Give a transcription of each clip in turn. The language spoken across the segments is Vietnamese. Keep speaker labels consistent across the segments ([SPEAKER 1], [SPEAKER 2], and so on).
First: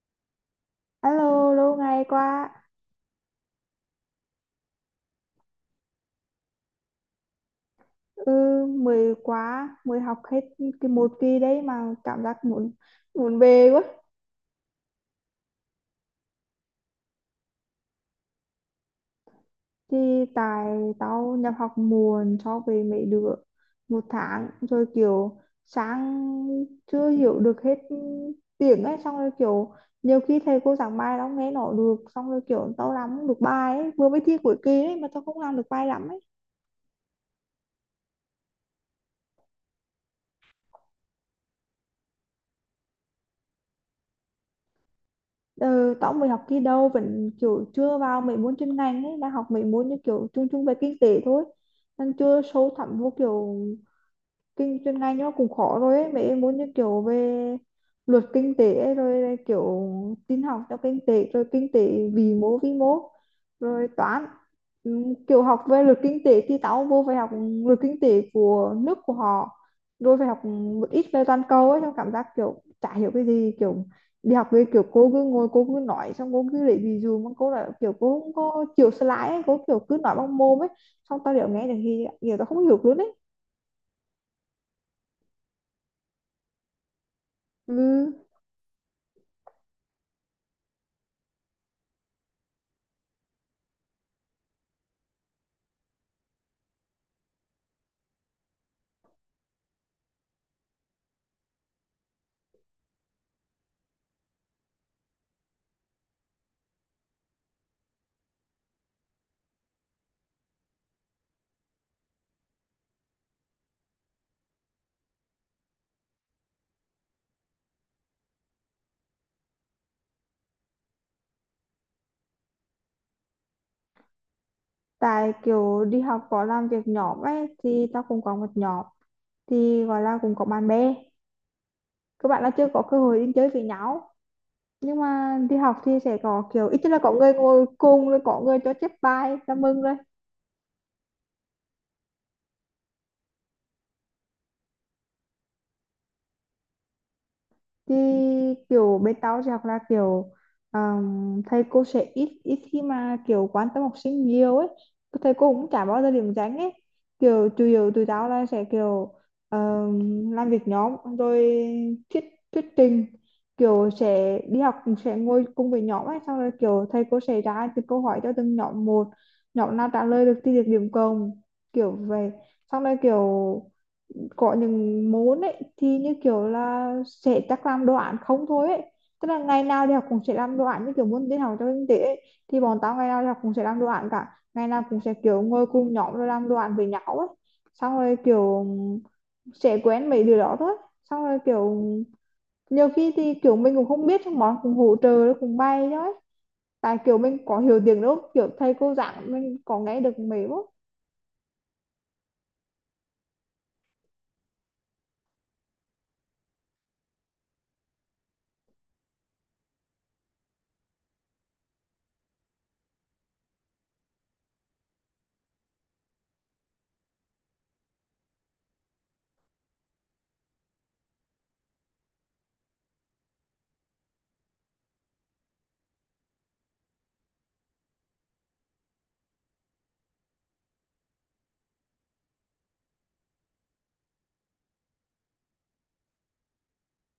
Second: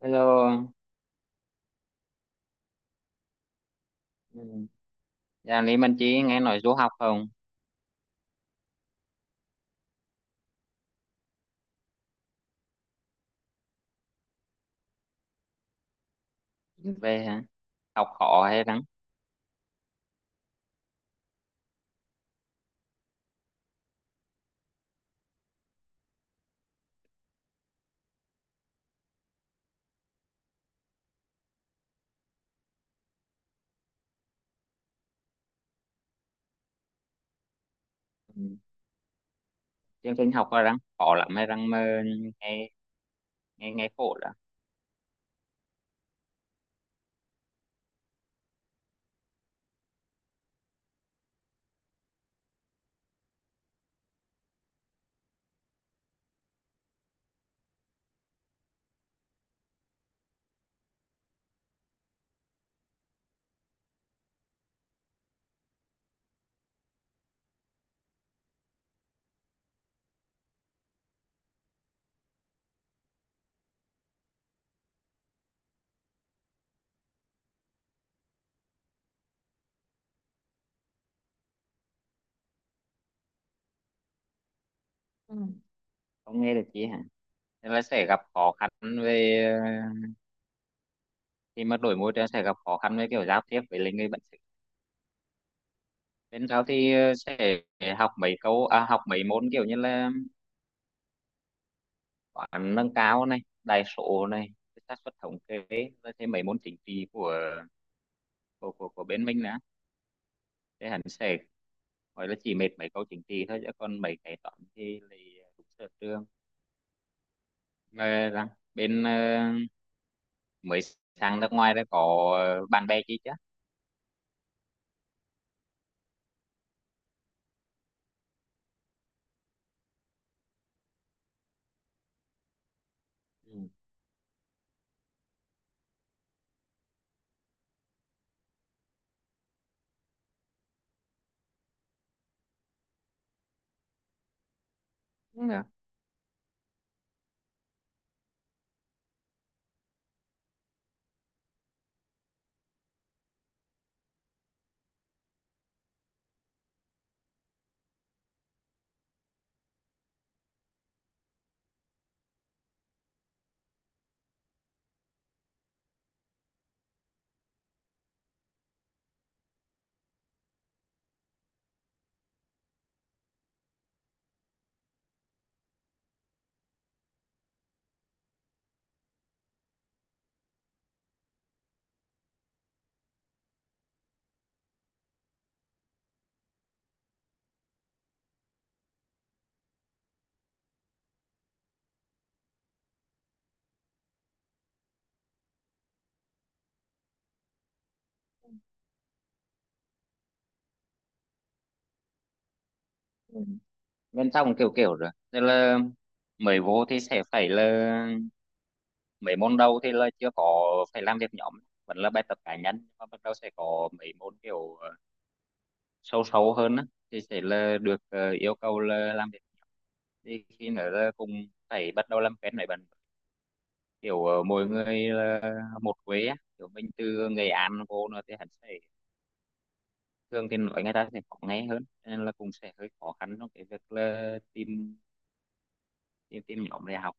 [SPEAKER 1] Hello,
[SPEAKER 2] Alo, lâu ngày quá.
[SPEAKER 1] ừ. Dạ, Lý Minh Chí nghe nói du học không?
[SPEAKER 2] Ừ, mới quá, mới học hết cái một kỳ đấy mà cảm giác muốn muốn về quá.
[SPEAKER 1] Về hả? Học khó hay răng?
[SPEAKER 2] Thì tại tao nhập học muộn so với mấy đứa một tháng rồi, kiểu sáng chưa hiểu được hết tiếng ấy, xong rồi kiểu nhiều khi thầy cô giảng bài tao không nghe nổi được, xong rồi kiểu tao làm không được bài ấy, vừa mới thi cuối kỳ ấy mà tao không làm được bài lắm ấy.
[SPEAKER 1] Ừ. Chương trình học là răng khó lắm hay răng mơ, nghe nghe nghe khổ đó.
[SPEAKER 2] Ừ, tao mới học kỳ đầu vẫn kiểu chưa vào mấy môn chuyên ngành ấy, đang học mấy môn như kiểu chung chung về kinh tế thôi, đang chưa sâu thẳm vô kiểu kinh chuyên ngành nó cũng khó rồi ấy. Mấy em muốn như kiểu về luật kinh tế ấy, rồi là kiểu tin học cho kinh tế, rồi kinh tế vĩ mô vi mô, rồi toán. Kiểu học về luật kinh tế thì tao vô phải học luật kinh tế của nước của họ, rồi phải học một ít về toàn cầu ấy, xong cảm giác kiểu chả hiểu cái gì, kiểu đi học về kiểu cô cứ ngồi cô cứ nói, xong cô cứ lấy ví dụ mà cô là kiểu cô không có chịu slide ấy, cô kiểu cứ nói bằng mồm ấy, xong tao đều nghe được thì kiểu tao không hiểu luôn ấy.
[SPEAKER 1] Ừ, không nghe được chí hả? Thế là sẽ gặp
[SPEAKER 2] Ừ,
[SPEAKER 1] khó khăn về ờ, khi mà đổi môi trường, sẽ gặp khó khăn với kiểu giao tiếp với lại người bản xứ. Bên sau thì sẽ học học mấy môn kiểu như là toán nâng cao này, đại số này, xác suất thống kê, rồi thêm mấy môn chính trị của bên mình nữa. Thế hẳn sẽ gọi là chỉ mệt mấy câu chính trị thôi, chứ còn mấy cái toán thì lại đúng sở trường. Ờ, rằng bên mới sang nước ngoài đã có bạn bè chi chứ.
[SPEAKER 2] tại kiểu đi học có làm việc nhóm ấy thì tao cũng có một nhóm, thì gọi là cũng có bạn bè, các bạn là chưa có cơ hội đi chơi
[SPEAKER 1] Ừ.
[SPEAKER 2] với nhau, nhưng mà đi học thì sẽ có kiểu ít nhất là có người ngồi cùng, rồi có người cho chép bài là mừng rồi.
[SPEAKER 1] Đúng rồi.
[SPEAKER 2] Thì kiểu bên tao thì học là kiểu thầy cô sẽ ít ít khi mà kiểu quan tâm học sinh nhiều ấy, thầy cô cũng chả bao giờ điểm danh ấy, kiểu chủ yếu tụi tao là sẽ kiểu làm việc nhóm, rồi thuyết thuyết trình, kiểu sẽ đi học sẽ ngồi cùng với nhóm ấy, xong rồi kiểu thầy cô sẽ ra từng câu hỏi cho từng nhóm, một nhóm nào trả lời được thì được điểm cộng, kiểu vậy. Xong rồi kiểu có những môn ấy thì như kiểu là sẽ chắc làm đồ án không thôi ấy, tức là ngày nào đi học cũng sẽ làm đồ án, như kiểu môn tin học cho kinh tế ấy. Thì bọn tao ngày nào đi học cũng sẽ làm đồ án cả, ngày nào cũng sẽ kiểu ngồi cùng nhóm rồi làm đồ án với nhau ấy, xong rồi kiểu sẽ quen mấy điều đó thôi. Xong rồi kiểu nhiều khi thì kiểu mình cũng không biết, xong bọn cũng hỗ trợ cùng bay thôi, tại kiểu mình có hiểu tiếng đâu, kiểu thầy cô giảng mình có nghe được mấy bước.
[SPEAKER 1] Ừ, bên trong kiểu kiểu rồi tức là mới vô thì sẽ phải là mấy môn đầu thì là chưa có phải làm việc nhóm, vẫn là bài tập cá nhân, nhưng mà bắt đầu sẽ có mấy môn kiểu sâu sâu hơn á thì sẽ là được yêu cầu là làm việc, thì khi nữa là cũng phải bắt đầu làm quen với bạn, kiểu mỗi người là một quê á, kiểu mình từ Nghệ An vô nữa thì hắn sẽ thường thì nói người ta sẽ khó nghe hơn, cho nên là cũng sẽ hơi khó khăn trong cái việc là tìm tìm, tìm nhóm để học.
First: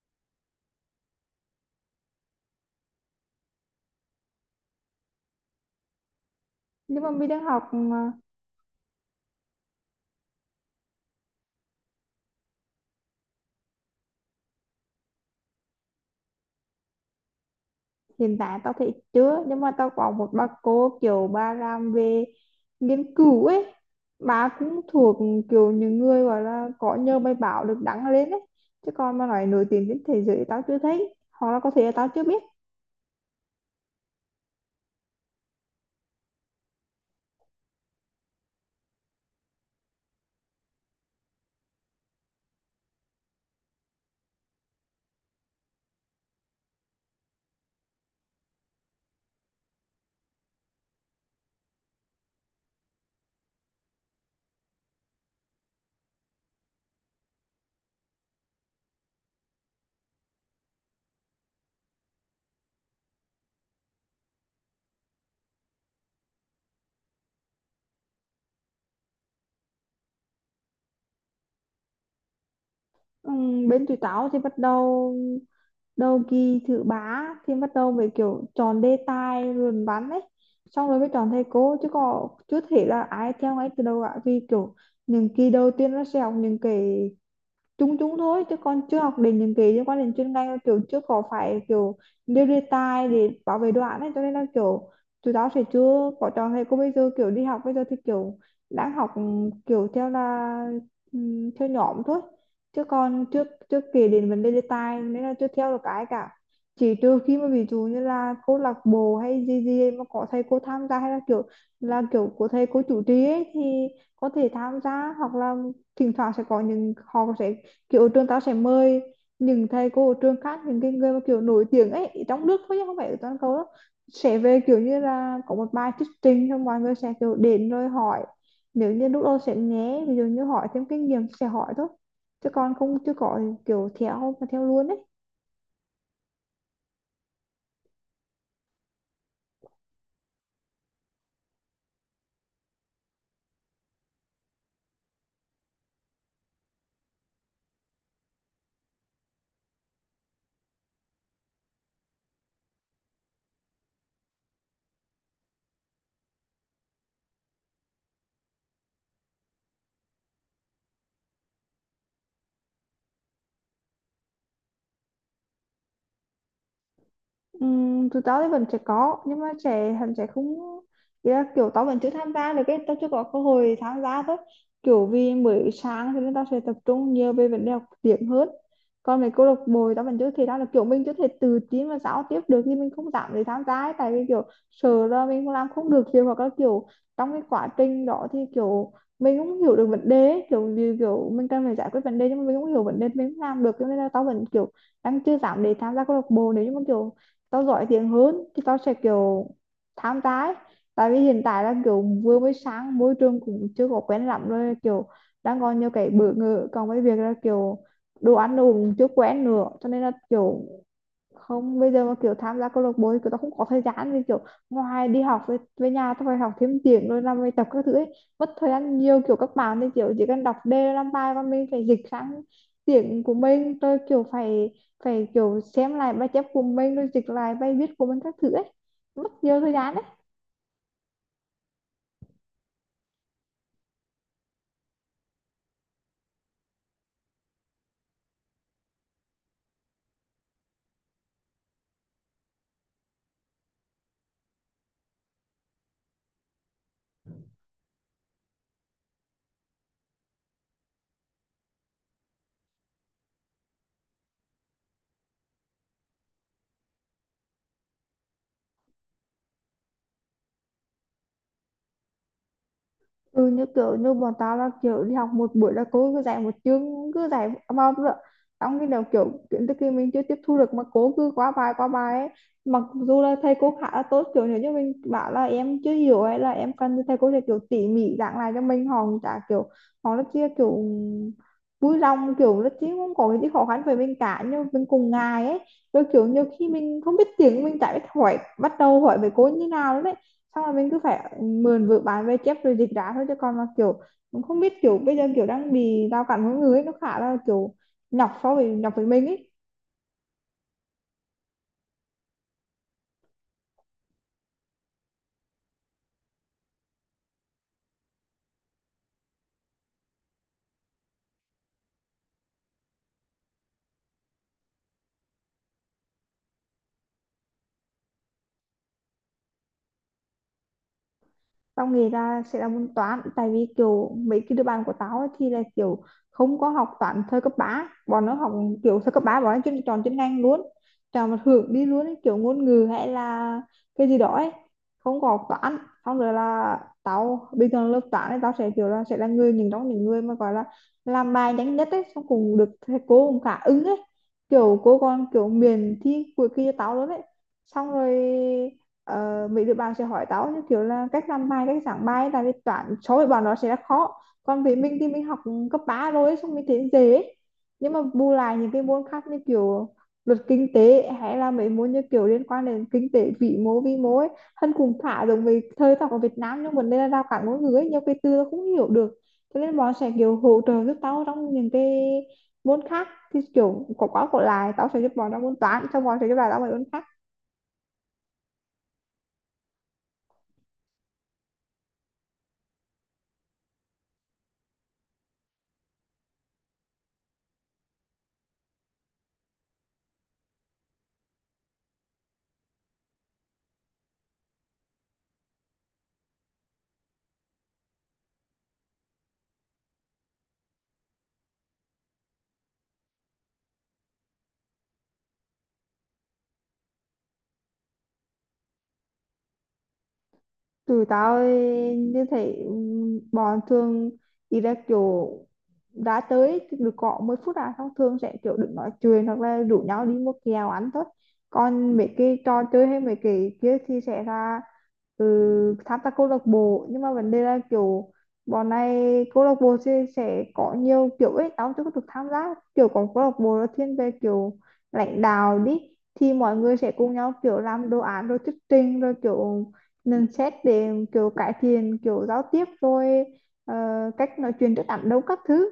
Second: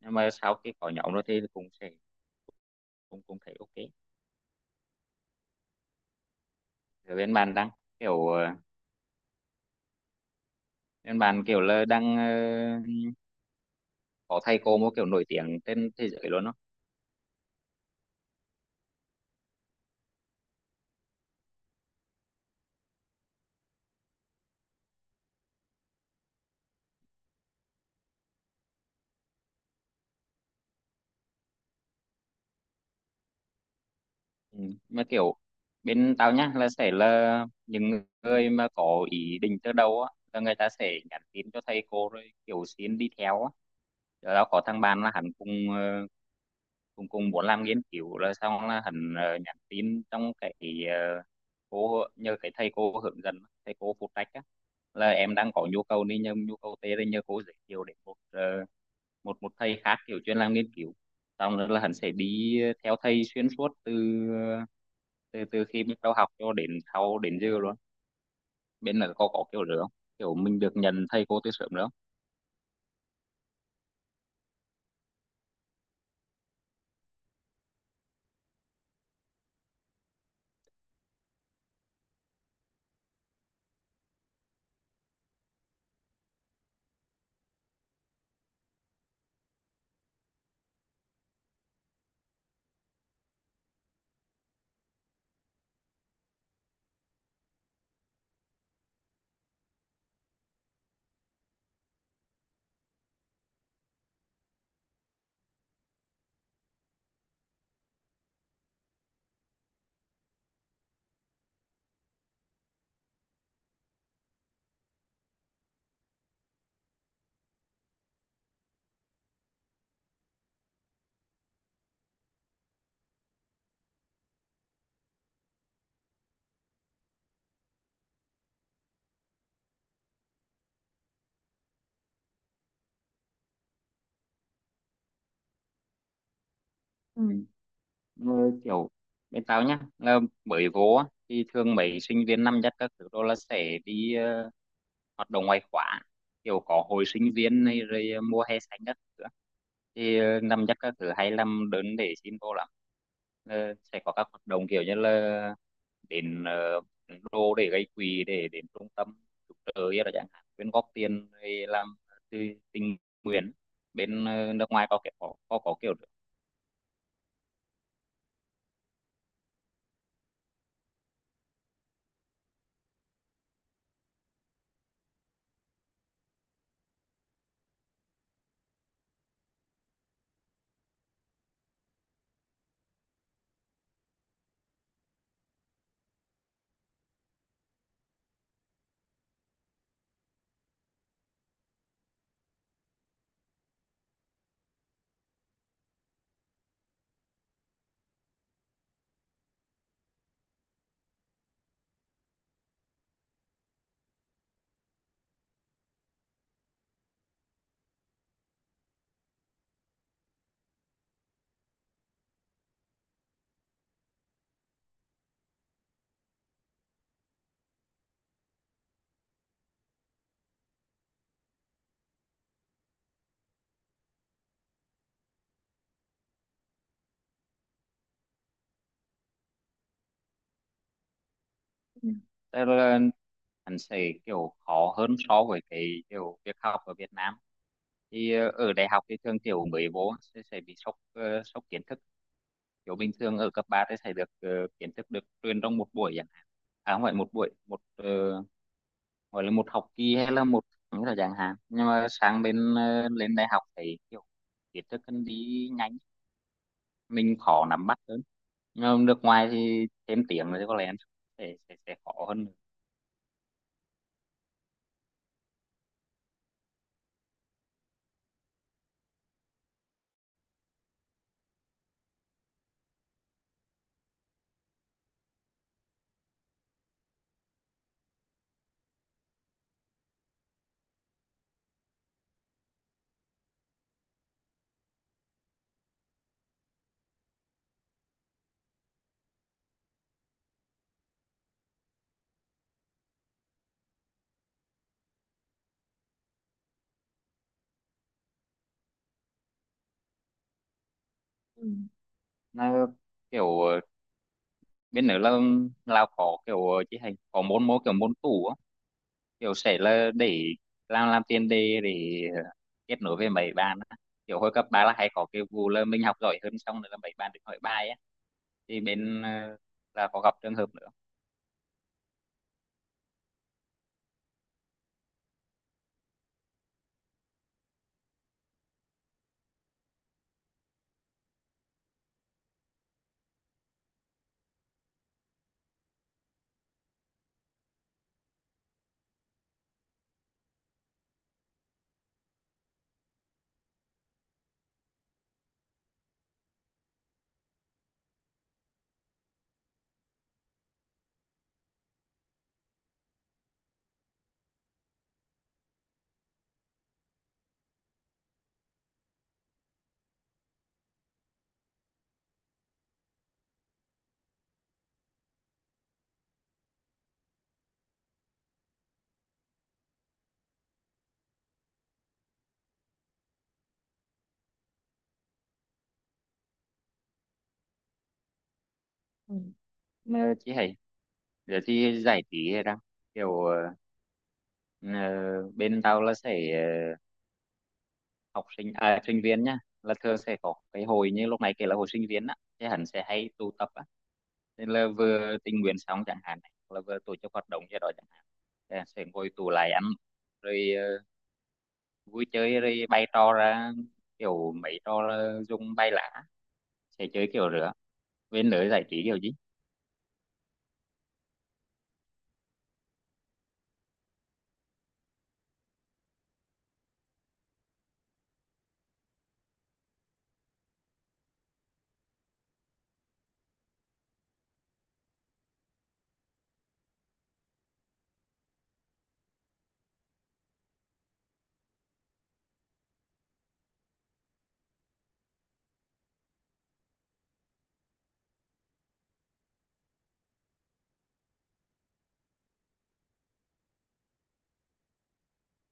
[SPEAKER 1] Nhưng mà sau khi có nhóm rồi thì cũng sẽ cũng cũng thấy ok.
[SPEAKER 2] Nhưng mà
[SPEAKER 1] Rồi
[SPEAKER 2] mình
[SPEAKER 1] bên
[SPEAKER 2] đang
[SPEAKER 1] bạn
[SPEAKER 2] học,
[SPEAKER 1] đang kiểu bên bạn kiểu là đang có thầy cô một kiểu nổi tiếng trên thế giới luôn đó.
[SPEAKER 2] hiện tại tao thấy chưa, nhưng mà tao có một bà cô kiểu bà làm về nghiên cứu ấy, bà cũng thuộc kiểu những người gọi là có nhờ bài báo được đăng lên ấy, chứ còn mà nói nổi tiếng trên thế giới tao chưa thấy, hoặc là có thể là tao chưa biết.
[SPEAKER 1] Ừ. Mà kiểu bên tao nhá là sẽ là những người mà có ý định từ đầu á, là người ta sẽ nhắn tin cho thầy cô rồi kiểu xin đi theo á. Rồi tao có thằng bạn là hắn cùng cũng muốn làm nghiên cứu, rồi xong là hắn nhắn tin trong cái ờ, cô nhờ cái thầy cô hướng dẫn, thầy cô phụ trách á, là em đang có nhu cầu này nhờ nhu cầu tê, đây nhờ cô giới thiệu đến một ờ, một một thầy khác kiểu chuyên làm nghiên cứu, xong rồi là hắn sẽ đi theo thầy xuyên suốt từ từ từ khi bắt đầu học cho đến sau đến giờ luôn. Bên là có kiểu nữa, kiểu mình được nhận thầy cô từ sớm nữa.
[SPEAKER 2] Bên tụi tao thì bắt đầu đầu kỳ thứ ba thì bắt đầu về kiểu chọn đề tài luận văn ấy, xong rồi mới chọn thầy cô, chứ có chưa thể là ai theo ngay từ đầu cả, vì kiểu những kỳ đầu tiên nó sẽ học những cái chung chung thôi, chứ con chưa học đến những cái liên quan đến chuyên ngành, kiểu chưa có phải kiểu nêu đề tài để bảo vệ đoạn ấy, cho nên là kiểu tụi tao sẽ chưa có chọn thầy cô bây giờ. Kiểu đi học bây giờ thì kiểu đang học, kiểu theo là theo nhóm thôi, chứ còn trước trước kể đến vấn đề đề tài nên là chưa theo được cái cả, chỉ trừ khi mà ví dụ như là câu lạc bộ hay gì gì mà có thầy cô tham gia, hay là kiểu của thầy cô chủ trì ấy thì có thể tham gia, hoặc là thỉnh thoảng sẽ có những họ sẽ kiểu trường tao sẽ mời những thầy cô ở trường khác, những cái người mà kiểu nổi tiếng ấy ở trong nước thôi chứ không phải ở toàn cầu đâu, sẽ về kiểu như là có một bài thuyết trình, xong mọi người sẽ kiểu đến rồi hỏi, nếu như lúc đó sẽ nhé ví dụ như hỏi thêm kinh nghiệm sẽ hỏi thôi, chứ còn không chưa có kiểu theo mà theo luôn ấy.
[SPEAKER 1] Ừ. Ừ. Kiểu bên tao nhá là mới vô á, thì thường mấy sinh viên năm nhất các thứ đó là sẽ đi hoạt động ngoại khóa, kiểu có hội sinh viên này rồi mua hè xanh các thứ á. Thì năm chắc các thứ hay làm đơn để xin vô lắm. Ờ, sẽ có các hoạt động kiểu như là đến đô để gây quỹ, để đến trung tâm cứu trợ ấy là chẳng hạn, quyên góp tiền để làm từ tình nguyện. Bên nước ngoài có kiểu có kiểu được.
[SPEAKER 2] Tụi tao thì vẫn sẽ có, nhưng mà sẽ hắn sẽ không, ý là kiểu tao vẫn chưa tham gia được, cái tao chưa có cơ hội tham gia thôi, kiểu vì mới sáng cho nên tao sẽ tập trung nhiều về vấn đề học tiếng hơn. Còn mấy câu lạc bộ thì tao vẫn chưa thể ra được, kiểu mình chưa thể tự tin và giao tiếp được thì mình không dám để tham gia ấy. Tại vì kiểu sợ là mình không làm không được việc, hoặc là kiểu trong cái quá trình đó thì kiểu mình cũng hiểu được vấn đề ấy, kiểu như kiểu mình cần phải giải quyết vấn đề nhưng mà mình không hiểu vấn đề, mình không làm được, cho nên là tao vẫn kiểu đang chưa dám để tham gia câu lạc bộ. Nếu như mà kiểu tao giỏi tiếng hơn thì tao sẽ kiểu tham gia ấy. Tại vì hiện tại là kiểu vừa mới sáng, môi trường cũng chưa có quen lắm, rồi kiểu đang còn nhiều cái bỡ ngỡ, còn với việc là kiểu đồ ăn đồ cũng chưa quen nữa, cho nên là kiểu không bây giờ mà kiểu tham gia câu lạc bộ thì kiểu tao không có thời gian, vì kiểu ngoài đi học với nhà tao phải học thêm tiếng rồi làm bài tập các thứ ấy, mất thời gian nhiều. Kiểu các bạn thì kiểu chỉ cần đọc đề làm bài, và mình phải dịch sang tiếng của mình, rồi kiểu phải phải kiểu xem lại bài chép của mình rồi dịch lại bài viết của mình các thứ ấy, mất nhiều thời gian.
[SPEAKER 1] Ừ, tức là hắn sẽ kiểu khó hơn so với cái kiểu việc học ở Việt Nam. Thì ở đại học thì thường kiểu mới vô sẽ bị sốc kiến thức, kiểu bình thường ở cấp 3 thì sẽ được kiến thức được truyền trong một buổi chẳng hạn, à không phải một buổi, gọi là một học kỳ hay là một những là chẳng hạn. Nhưng mà sang bên lên đại học thì kiểu kiến thức cần đi nhanh, mình khó nắm bắt hơn, nhưng mà nước ngoài thì thêm tiếng rồi thì có lẽ sẽ, khó hơn.
[SPEAKER 2] Ừ, như kiểu như bọn tao là kiểu đi học một buổi là cô cứ dạy một chương cứ dạy bao vào, trong khi nào kiểu kiến thức kia mình chưa tiếp thu được mà cô cứ quá bài ấy. Mặc dù là thầy cô khá là tốt, kiểu nếu như mình bảo là em chưa hiểu hay là em cần thì thầy cô sẽ kiểu tỉ mỉ giảng lại cho mình, họ cũng chả kiểu, họ rất chia kiểu vui lòng kiểu rất, chứ không có cái gì khó khăn với mình cả, nhưng mình cùng ngài ấy, rồi kiểu nhiều khi mình không biết tiếng, mình chả biết hỏi bắt đầu hỏi về cô như nào đấy, xong rồi mình cứ phải mượn vở bán về chép rồi dịch ra thôi, chứ còn mà kiểu cũng không biết kiểu bây giờ kiểu đang bị rào cản ngôn người ấy, nó khá là kiểu nhọc so với nhọc với mình ấy.
[SPEAKER 1] Ừ, nó kiểu bên nữa là Lào có kiểu chỉ hành có môn môn kiểu môn tủ á, kiểu sẽ là để làm tiền đề để kết nối với mấy bạn á. Kiểu hồi cấp ba là hay có cái vụ là mình học giỏi hơn, xong rồi là mấy bạn được hỏi bài á, thì bên là có gặp trường hợp nữa.
[SPEAKER 2] Tao nghĩ là sẽ là môn toán, tại vì kiểu mấy cái đứa bạn của tao ấy thì là kiểu không có học toán thời cấp ba, bọn nó học kiểu thời cấp 3 bọn nó chuyên chọn chuyên ngành luôn, chọn một hưởng đi luôn ấy, kiểu ngôn ngữ hay là cái gì đó ấy, không có học toán. Xong rồi là tao bình thường lớp toán ấy tao sẽ kiểu là sẽ là người những trong những người mà gọi là làm bài nhanh nhất ấy, xong cùng được thầy cô cũng khá ưng ấy, kiểu cô còn kiểu miền thi cuối kỳ cho tao luôn ấy, xong rồi ờ, mấy đứa bạn sẽ hỏi tao như kiểu là cách làm bài cách giảng bài, tại vì toán số với bọn nó sẽ là khó, còn với mình thì mình học cấp 3 rồi xong mình thấy dễ ấy. Nhưng mà bù lại những cái môn khác như kiểu luật kinh tế, hay là mấy môn như kiểu liên quan đến kinh tế vĩ mô vi mô ấy, thân cùng thả giống với thời tao ở Việt Nam, nhưng vấn đề là rào cản ngôn ngữ ấy, nhiều cái từ tao không hiểu được, cho nên bọn sẽ kiểu hỗ trợ giúp tao trong những cái môn khác, thì kiểu có quá có lại, tao sẽ giúp bọn trong môn toán, xong bọn sẽ giúp lại tao mấy môn khác.
[SPEAKER 1] Ừ. Mà chị hay giờ thì giải trí ra kiểu ờ, bên tao là sẽ học sinh à, sinh viên nhá, là thường sẽ có cái hồi như lúc này kể là hồi sinh viên á, thì hắn sẽ hay tụ tập á, nên là vừa tình nguyện xong chẳng hạn này, là vừa tổ chức hoạt động gì đó chẳng hạn, thì hắn sẽ ngồi tụ lại ăn rồi vui chơi, rồi bày trò ra, kiểu mấy trò là dùng bay lã, sẽ chơi kiểu rửa bên lưới giải trí kiểu
[SPEAKER 2] Tụi tao như thế, bọn thường đi ra kiểu đã tới được có 10 phút à, xong thường sẽ kiểu đừng nói chuyện hoặc là rủ nhau đi mua kẹo ăn thôi. Còn mấy cái trò chơi hay mấy cái kia thì sẽ là ừ, tham gia câu lạc bộ, nhưng mà vấn đề là kiểu bọn này câu lạc bộ sẽ có nhiều kiểu ấy, tao chưa có được tham gia. Kiểu có câu lạc bộ là thiên về kiểu lãnh đạo đi, thì mọi người sẽ cùng nhau kiểu làm đồ án rồi thuyết trình, rồi kiểu nên xét để kiểu cải thiện kiểu giao tiếp, rồi ờ, cách nói chuyện trước đám đông các thứ,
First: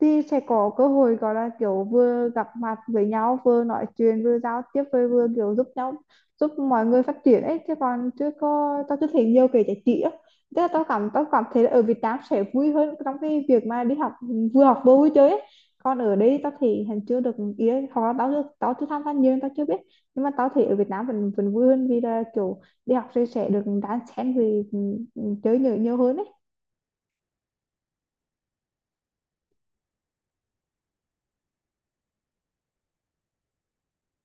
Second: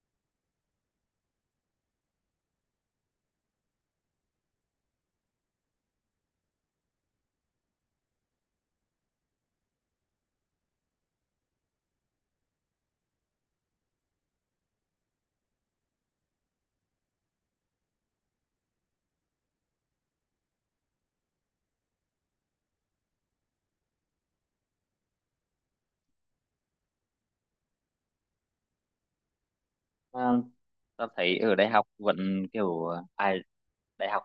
[SPEAKER 2] thì sẽ có cơ hội gọi là kiểu vừa gặp mặt với nhau, vừa nói chuyện vừa giao tiếp, vừa vừa kiểu giúp nhau, giúp mọi người phát triển ấy. Chứ còn chưa có, tao chưa thấy nhiều cái giải trí á, tức là tao cảm thấy là ở Việt Nam sẽ vui hơn trong cái việc mà đi học, vừa học vừa vui chơi ấy. Còn ở đây tao thì hình chưa được ý ấy, hoặc là tao chưa tham gia nhiều nên tao chưa biết, nhưng mà tao thấy ở Việt Nam vẫn vẫn vui hơn, vì là kiểu đi học thì sẽ được đan xen, vì chơi nhiều nhiều hơn ấy.
[SPEAKER 1] gì. Tao thấy ở đại học vẫn kiểu à, ai đại học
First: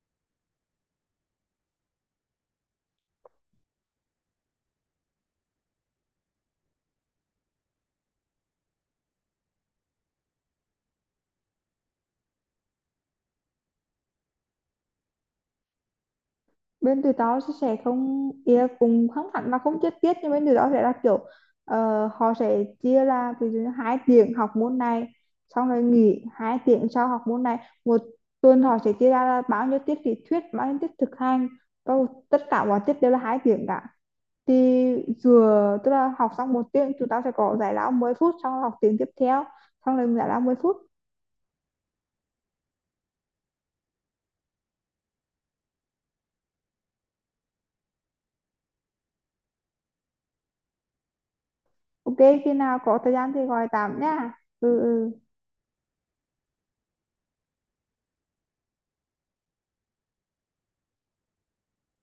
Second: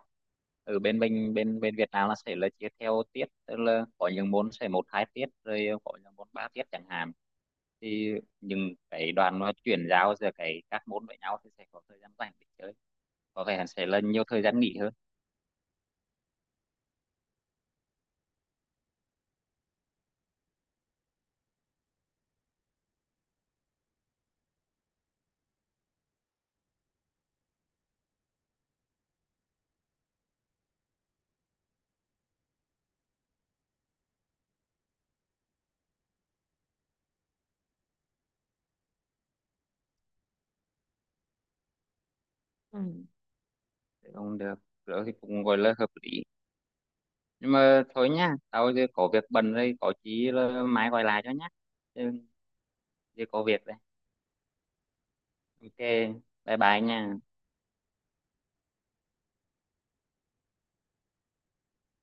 [SPEAKER 1] ở bên mình bên bên Việt Nam là sẽ là chia theo tiết, tức là có những môn sẽ một hai tiết, rồi có những môn ba tiết chẳng hạn, thì những cái đoàn nó chuyển giao giữa cái các môn với nhau thì sẽ có thời gian rảnh để chơi, có vẻ sẽ là nhiều thời gian nghỉ hơn.
[SPEAKER 2] Bên tụi tao sẽ không, ý là cũng không hẳn là không chi tiết, nhưng bên tụi tao sẽ là kiểu ờ, họ sẽ chia là ví dụ như 2 tiếng học môn này, xong rồi nghỉ 2 tiếng sau học môn này. Một tuần họ sẽ chia ra là bao nhiêu tiết lý thuyết bao nhiêu tiết thực hành, bao tất cả mọi tiết đều là 2 tiếng cả, thì vừa tức là học xong một tiếng chúng ta sẽ có giải lao 10 phút, xong rồi học tiếng tiếp theo, xong rồi giải lao 10 phút.
[SPEAKER 1] Ừ. Thế không được, rồi thì cũng gọi là hợp lý. Nhưng mà thôi nha, tao giờ có việc bận rồi, có chí là mai gọi lại cho nhá,
[SPEAKER 2] Ok,
[SPEAKER 1] chứ
[SPEAKER 2] khi nào có thời
[SPEAKER 1] giờ
[SPEAKER 2] gian thì
[SPEAKER 1] có việc
[SPEAKER 2] gọi
[SPEAKER 1] đây.
[SPEAKER 2] tạm nha. Ừ ừ.
[SPEAKER 1] Ok, bye bye nha.